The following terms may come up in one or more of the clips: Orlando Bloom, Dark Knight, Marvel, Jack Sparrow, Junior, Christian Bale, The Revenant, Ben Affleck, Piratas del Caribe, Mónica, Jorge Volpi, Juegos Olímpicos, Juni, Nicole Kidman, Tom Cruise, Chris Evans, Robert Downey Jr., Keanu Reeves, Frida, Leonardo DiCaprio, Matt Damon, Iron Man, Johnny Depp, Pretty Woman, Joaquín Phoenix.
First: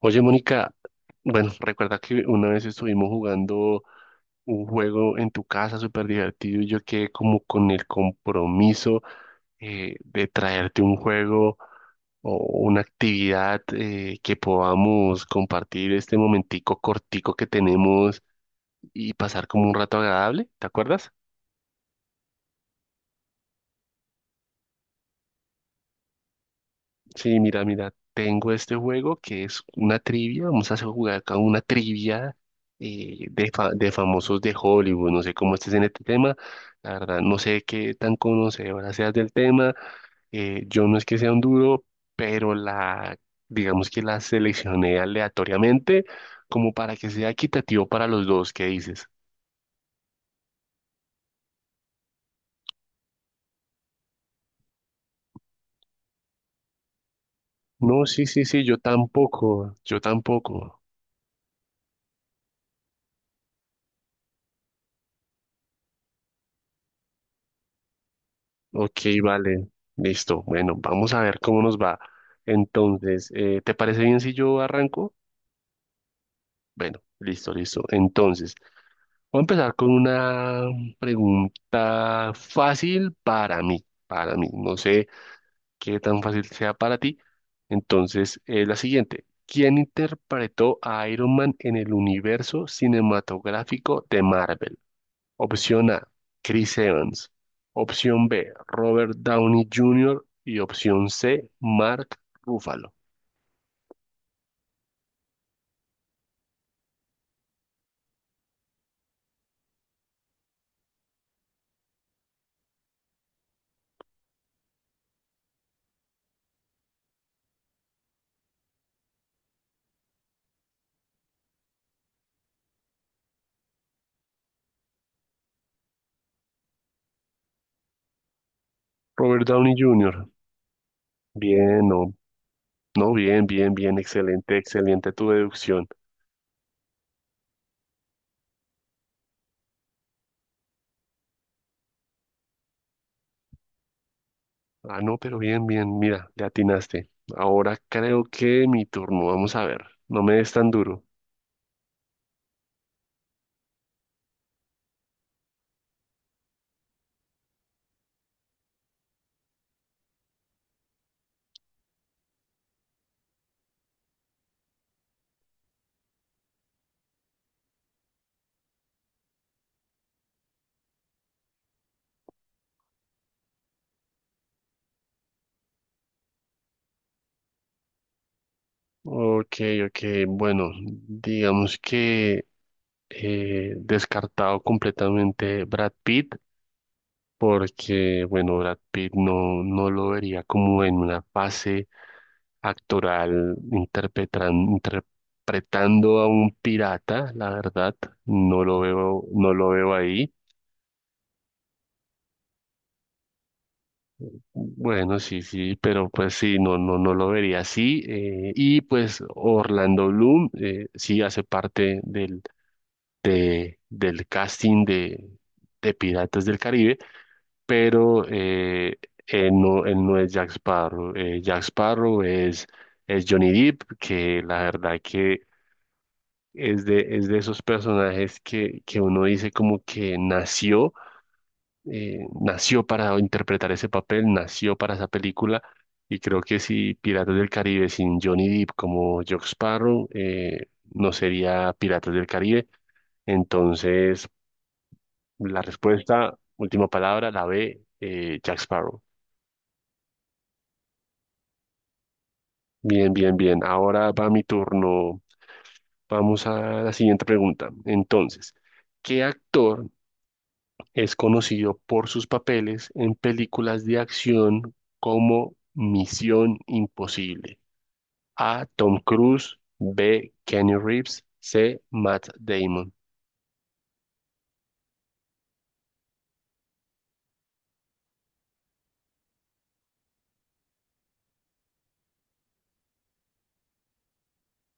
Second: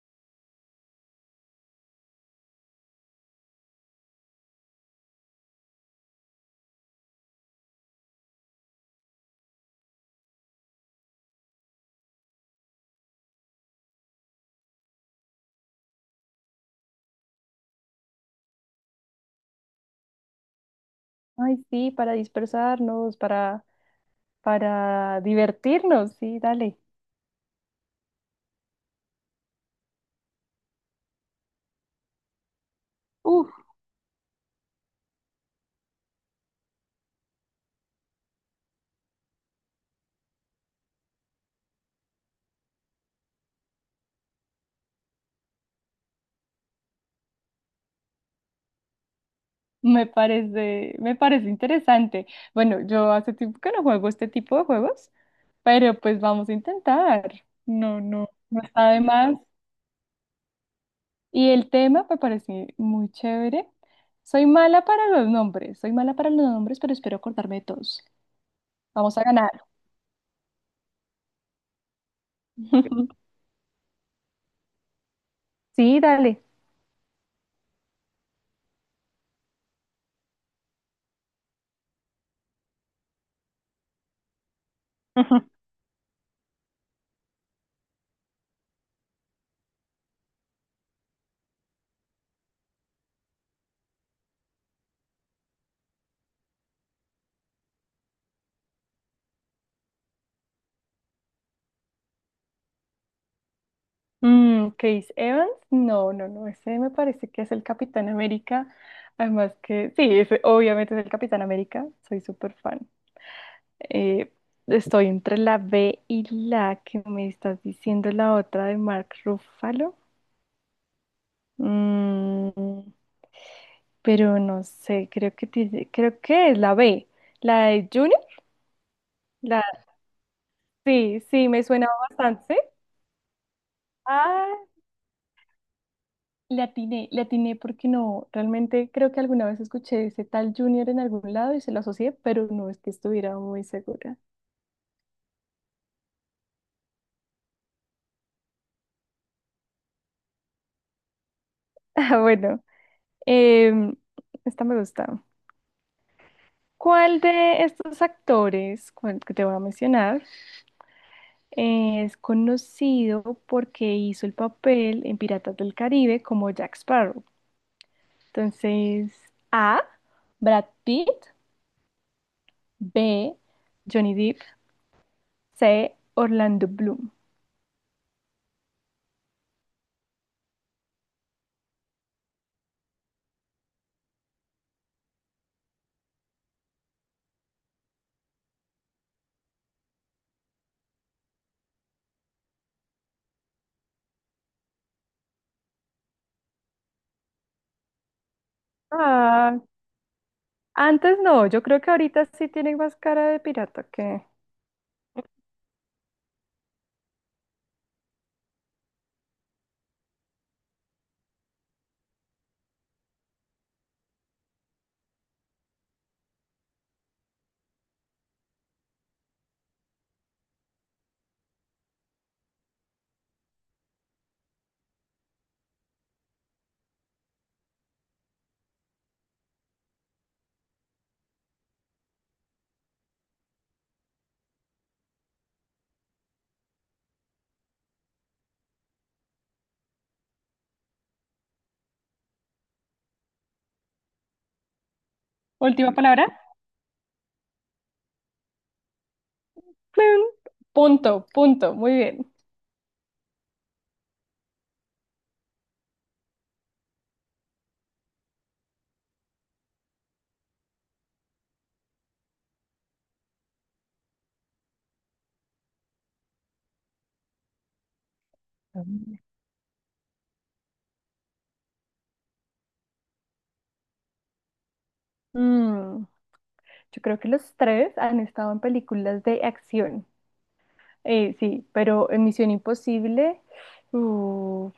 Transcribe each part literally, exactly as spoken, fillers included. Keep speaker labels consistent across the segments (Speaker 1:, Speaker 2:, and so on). Speaker 1: Oye, Mónica, bueno, recuerda que una vez estuvimos jugando un juego en tu casa súper divertido y yo quedé como con el compromiso eh, de traerte un juego o una actividad eh, que podamos compartir este momentico cortico que tenemos y pasar como un rato agradable, ¿te acuerdas?
Speaker 2: Ay, sí, para dispersarnos, para, para divertirnos, sí, dale.
Speaker 1: Sí, mira, mira, tengo este juego que es una trivia, vamos a hacer jugar acá una trivia eh,
Speaker 2: Uf,
Speaker 1: de, fa- de famosos de Hollywood, no sé cómo estés en este tema, la verdad, no sé qué tan conocedora seas del tema, eh, yo no es que sea un duro, pero la, digamos que la seleccioné aleatoriamente como para que sea equitativo para los dos, ¿qué dices?
Speaker 2: me parece, me parece interesante. Bueno, yo hace tiempo que no juego este tipo de juegos, pero pues vamos a intentar. No,
Speaker 1: No, sí,
Speaker 2: no,
Speaker 1: sí,
Speaker 2: no
Speaker 1: sí, yo
Speaker 2: está de más.
Speaker 1: tampoco, yo tampoco.
Speaker 2: Y el tema me parece muy chévere. Soy mala para los nombres, soy mala para los nombres, pero espero acordarme de todos.
Speaker 1: Ok,
Speaker 2: Vamos a ganar.
Speaker 1: vale, listo. Bueno, vamos a ver cómo nos va. Entonces, eh, ¿te parece bien si yo arranco?
Speaker 2: Sí, dale.
Speaker 1: Bueno, listo, listo. Entonces, voy a empezar con una pregunta fácil para mí, para mí. No sé qué tan fácil sea para ti. Entonces, eh, la siguiente. ¿Quién interpretó a Iron Man en el universo cinematográfico de Marvel? Opción A, Chris Evans. Opción B, Robert Downey junior Y opción C, Mark Ruffalo.
Speaker 2: Mm, Chris Evans, no, no, no, ese me parece que es el Capitán América. Además que, sí, ese obviamente es el Capitán América, soy súper fan. Eh, estoy entre la B y la que me estás diciendo, la otra de Mark Ruffalo. Mm, pero no sé, creo que tiene- creo que es la B, la de Juni.
Speaker 1: Robert
Speaker 2: La,
Speaker 1: Downey junior
Speaker 2: sí, sí, me
Speaker 1: Bien,
Speaker 2: suena
Speaker 1: no,
Speaker 2: bastante.
Speaker 1: no, bien, bien, bien, excelente, excelente tu deducción.
Speaker 2: Le atiné, le atiné porque no, realmente creo que alguna vez escuché ese tal Junior en algún lado y se lo asocié, pero no es que estuviera muy segura.
Speaker 1: Ah, no, pero bien, bien, mira, le atinaste. Ahora creo que mi turno, vamos a ver, no me des tan duro.
Speaker 2: Ah, bueno, em, esta me gusta. ¿Cuál de estos actores, cuál que te voy a mencionar, es conocido porque hizo el papel en Piratas del Caribe como Jack Sparrow? Entonces, A, Brad Pitt; B, Johnny Depp; C, Orlando Bloom.
Speaker 1: Ok, ok, bueno, digamos que eh, descartado completamente Brad Pitt, porque, bueno, Brad Pitt no, no lo vería como en una fase actoral interpretan- interpretando a un pirata, la verdad, no lo veo, no lo veo ahí.
Speaker 2: Antes no, yo creo que ahorita sí tienen más cara de pirata que…
Speaker 1: Bueno, sí, sí, pero pues sí, no, no, no lo vería así. Eh, y pues Orlando Bloom eh, sí hace parte del, de- del casting de, de Piratas del Caribe. pero eh, eh, no, él no es Jack Sparrow. Eh, Jack Sparrow es, es Johnny Depp, que la verdad que es de, es de esos personajes que, que uno dice como que nació, eh, nació para interpretar ese papel, nació para esa película. Y creo que si Piratas del Caribe sin Johnny Depp como Jack Sparrow, eh, no sería Piratas del Caribe. Entonces, la
Speaker 2: Última palabra.
Speaker 1: respuesta, última palabra, la B, eh, Jack Sparrow.
Speaker 2: Plum. Punto, punto, muy bien.
Speaker 1: Bien, bien, bien. Ahora va mi turno. Vamos a la siguiente pregunta. Entonces, ¿qué actor es conocido por sus papeles en películas de acción como Misión Imposible? A. Tom
Speaker 2: Mm.
Speaker 1: Cruise. B. Keanu Reeves. C. Matt Damon.
Speaker 2: Mm, Yo creo que los tres han estado en películas de acción. Eh, sí, pero en Misión Imposible, uh,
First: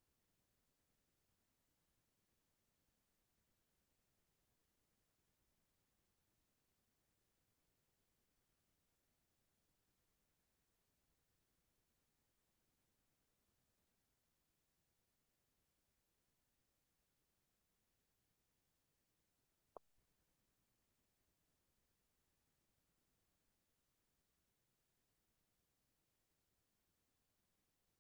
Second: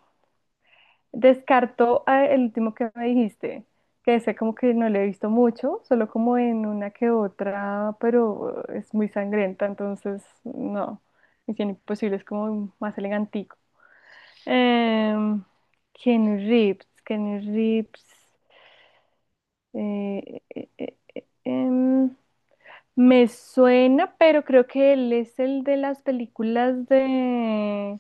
Speaker 2: descarto a el último que me dijiste, que sé como que no le he visto mucho, solo como en una que otra, pero eh, es muy sangrienta, entonces no. Misión Imposible es como más elegante. Em, Keanu Reeves, Keanu Reeves. eh, eh, eh, eh, em, Me suena, pero creo que él es el de las películas de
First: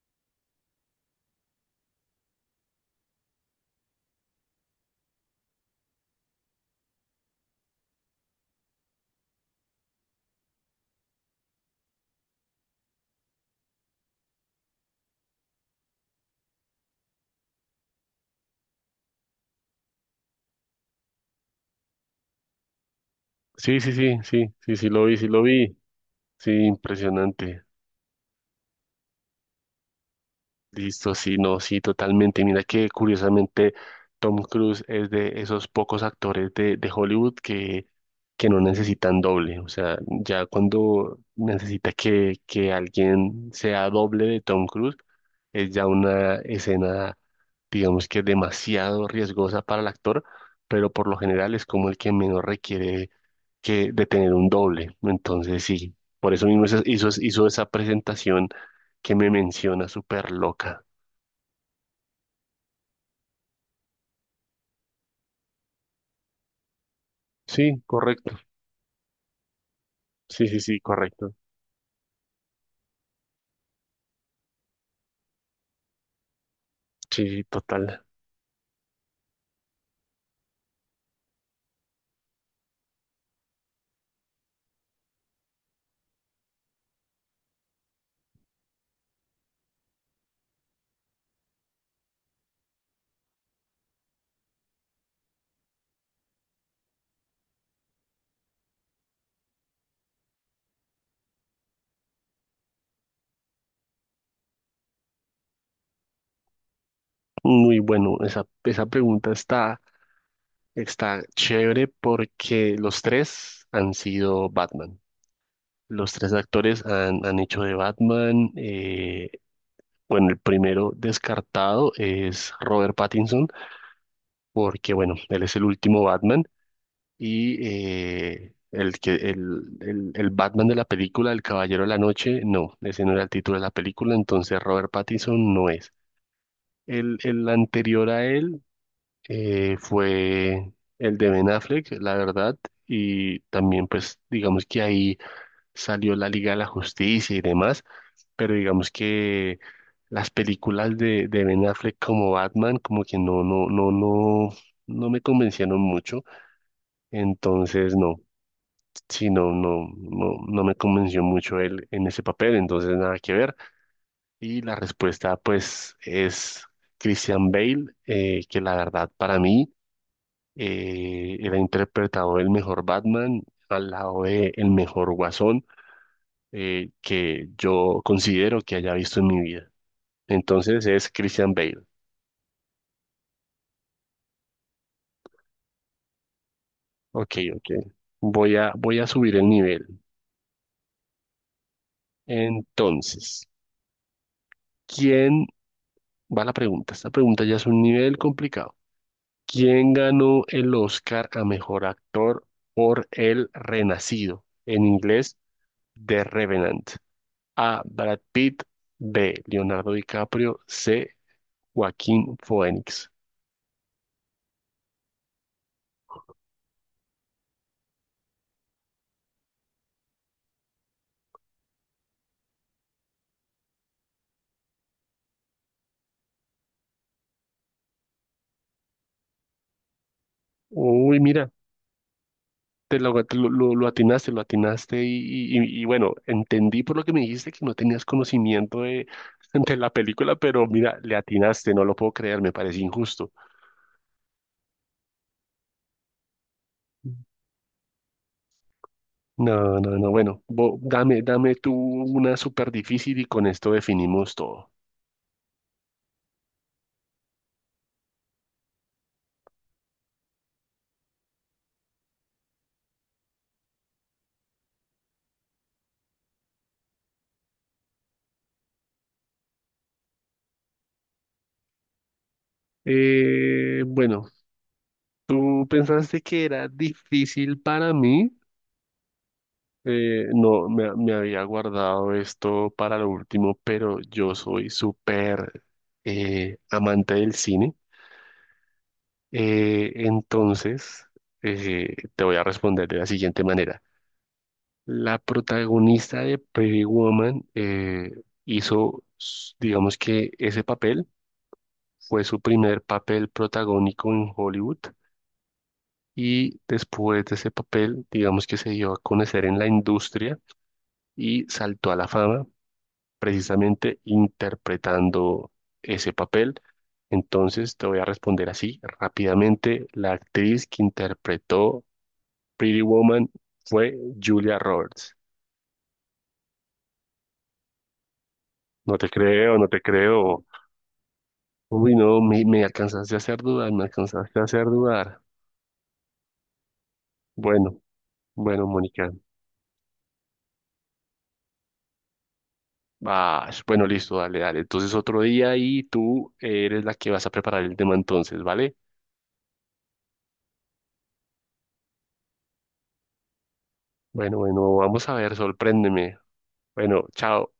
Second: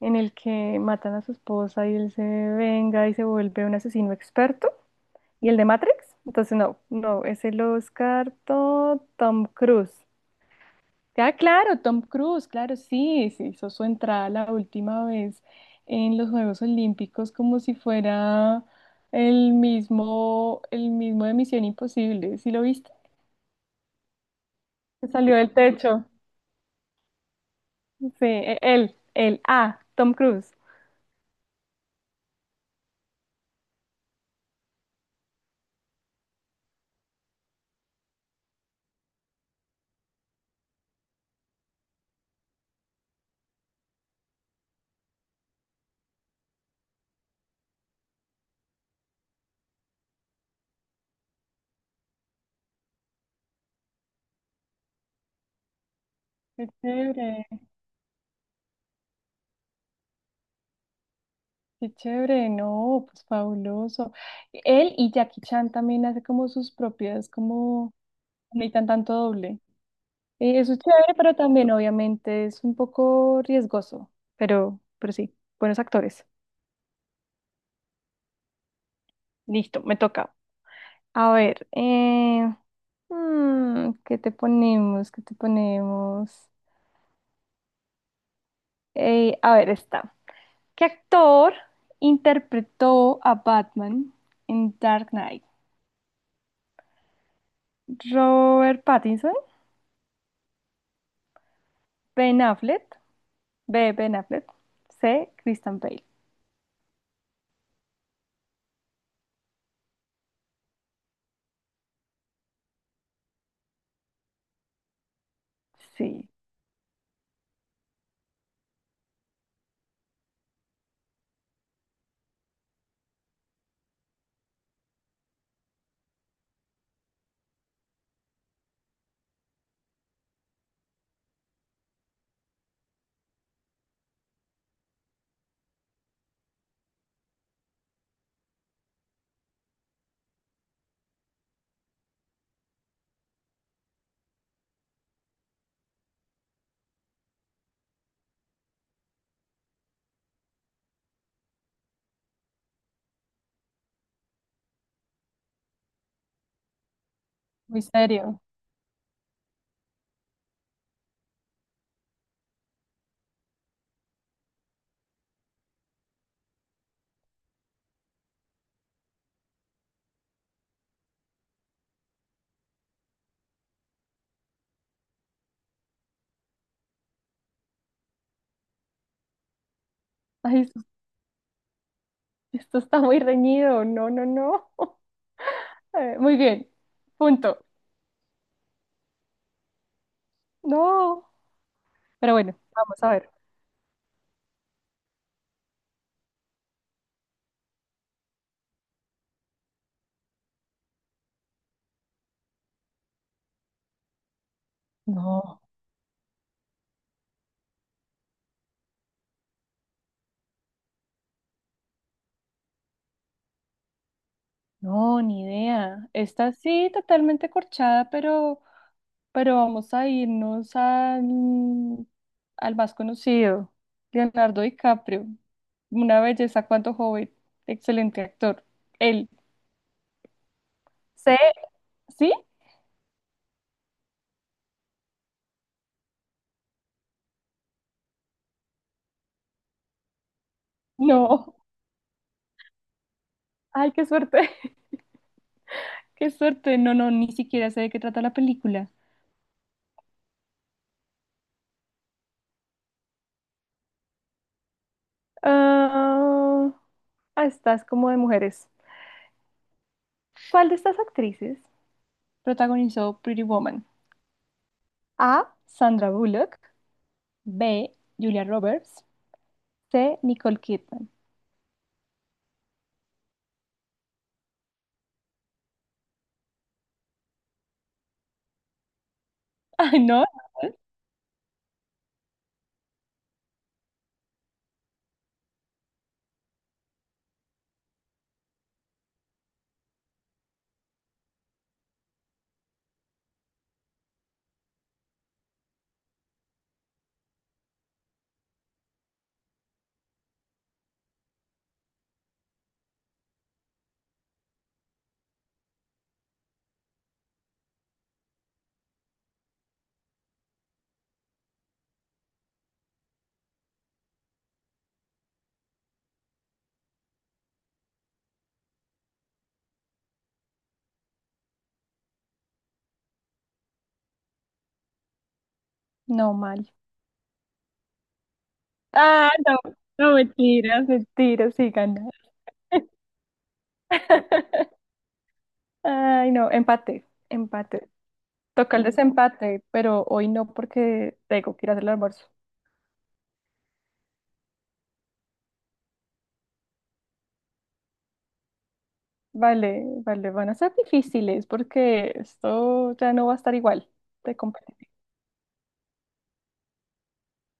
Speaker 2: en el que matan a su esposa y él se venga y se vuelve un asesino experto. ¿Y el de Matrix? Entonces no, no, es el Oscar Tom Cruise. Ah, claro, Tom Cruise, claro, sí, se hizo su entrada la última vez en los Juegos Olímpicos como si fuera el mismo, el mismo de Misión Imposible, ¿sí lo viste?
Speaker 1: Sí, sí, sí, sí, sí, sí lo
Speaker 2: Que
Speaker 1: vi, sí
Speaker 2: salió
Speaker 1: lo
Speaker 2: del
Speaker 1: vi.
Speaker 2: techo.
Speaker 1: Sí, impresionante.
Speaker 2: Sí, e- él, él, ah, Tom Cruise.
Speaker 1: Listo, sí, no, sí, totalmente. Mira que curiosamente Tom Cruise es de esos pocos actores de, de Hollywood que, que no necesitan doble. O sea, ya cuando necesita que, que alguien sea doble de Tom Cruise, es ya una escena, digamos que demasiado riesgosa para el actor, pero por lo general es como el que menos requiere que, de tener un doble. Entonces, sí, por eso mismo
Speaker 2: Qué
Speaker 1: hizo, hizo hizo
Speaker 2: chévere,
Speaker 1: esa presentación que me menciona súper loca.
Speaker 2: qué chévere, no, pues fabuloso. Él y Jackie Chan también hace como sus propias,
Speaker 1: Sí,
Speaker 2: como,
Speaker 1: correcto.
Speaker 2: necesitan tanto doble.
Speaker 1: Sí, sí,
Speaker 2: Eh, eso
Speaker 1: sí,
Speaker 2: es chévere,
Speaker 1: correcto.
Speaker 2: pero también obviamente es un poco riesgoso, pero, pero sí, buenos actores.
Speaker 1: Sí, sí, total.
Speaker 2: Listo, me toca. A ver, eh, mm, ¿qué te ponemos? ¿Qué te ponemos? Eh, a ver, está. ¿Qué actor interpretó a Batman en Dark Knight? ¿Robert Pattinson? ¿Ben Affleck? B, Ben Affleck. C, Christian Bale.
Speaker 1: Muy bueno. Esa, esa pregunta está, está chévere porque los tres han sido Batman. Los
Speaker 2: Sí,
Speaker 1: tres actores han, han hecho de Batman. Eh, bueno, el primero descartado es Robert Pattinson porque, bueno, él es el último Batman y eh, el, que, el, el, el Batman de la película, El Caballero de la Noche, no, ese no era el título de la película, entonces Robert Pattinson no es. El, el anterior a él eh, fue el de Ben Affleck, la verdad, y también pues digamos que ahí salió la Liga de la Justicia y demás, pero digamos que las películas de, de Ben Affleck como Batman como que no, no, no, no, no me convencieron mucho,
Speaker 2: muy
Speaker 1: entonces no,
Speaker 2: serio.
Speaker 1: sí, no, no, no, no me convenció mucho él en ese papel, entonces nada que ver. Y la respuesta, pues, es Christian Bale, eh, que la verdad para mí eh, él interpretado el mejor Batman al lado de el mejor Guasón eh, que yo considero que haya visto en mi vida.
Speaker 2: Ay, esto,
Speaker 1: Entonces es Christian Bale.
Speaker 2: esto está muy reñido. No, no, no. Eh, Muy bien.
Speaker 1: Ok,
Speaker 2: Punto.
Speaker 1: ok. Voy a, voy a subir el nivel.
Speaker 2: No. Pero bueno, vamos a ver.
Speaker 1: Entonces, ¿quién va la pregunta? Esta pregunta ya es un nivel complicado. ¿Quién ganó el Oscar a mejor actor por El Renacido? En inglés,
Speaker 2: No,
Speaker 1: The Revenant. A. Brad Pitt. B. Leonardo DiCaprio. C. Joaquín Phoenix.
Speaker 2: no, ni idea. Está sí, totalmente corchada, pero, pero vamos a irnos al, al más conocido, Leonardo DiCaprio. Una belleza, cuanto joven. Excelente actor. Él.
Speaker 1: Uy,
Speaker 2: ¿Sé?
Speaker 1: mira,
Speaker 2: ¿Sí?
Speaker 1: te lo, te lo- lo- lo atinaste, lo atinaste. Y, y- y- y bueno, entendí por lo que me dijiste que no tenías conocimiento de, de la película, pero mira, le
Speaker 2: No.
Speaker 1: atinaste, no lo puedo creer, me parece injusto.
Speaker 2: Ay, qué suerte. Qué suerte. No, no, ni siquiera sé de qué trata la película.
Speaker 1: No, no, no. Bueno, bo- dame, dame tú una súper difícil y con esto definimos todo.
Speaker 2: Ah, ah, estás como de mujeres. ¿Cuál de estas actrices protagonizó Pretty Woman? A, Sandra Bullock. B, Julia Roberts. C, Nicole Kidman.
Speaker 1: Eh, bueno, tú pensaste que era difícil para mí.
Speaker 2: Ay, no.
Speaker 1: Eh, no, me, Me había guardado esto para lo último, pero yo soy súper eh, amante del cine. Eh, entonces, eh, te voy a responder de la siguiente manera. La protagonista de Pretty Woman eh, hizo, s- digamos que ese papel fue su primer papel protagónico en Hollywood y después de ese papel, digamos que se dio a conocer en la industria y saltó a la fama precisamente interpretando ese papel. Entonces te voy a responder así rápidamente. La actriz que interpretó Pretty Woman fue Julia Roberts.
Speaker 2: No mal.
Speaker 1: No te
Speaker 2: Ah, no.
Speaker 1: creo, no te
Speaker 2: No,
Speaker 1: creo.
Speaker 2: mentiras. Mentira, sí
Speaker 1: Uy,
Speaker 2: gané.
Speaker 1: no, me, me alcanzaste a hacer dudar, me alcanzaste a hacer dudar.
Speaker 2: Ay, no, empate,
Speaker 1: Bueno,
Speaker 2: empate.
Speaker 1: bueno,
Speaker 2: Toca el
Speaker 1: Mónica,
Speaker 2: desempate, pero hoy no porque tengo que ir a hacer el almuerzo.
Speaker 1: ah, bueno, listo, dale, dale. Entonces otro día y tú eres la que vas a preparar el tema entonces, ¿vale?
Speaker 2: Vale, vale, van a ser difíciles porque esto ya no va a estar igual de
Speaker 1: Bueno, bueno,
Speaker 2: competitivo.
Speaker 1: vamos a ver, sorpréndeme. Bueno, chao.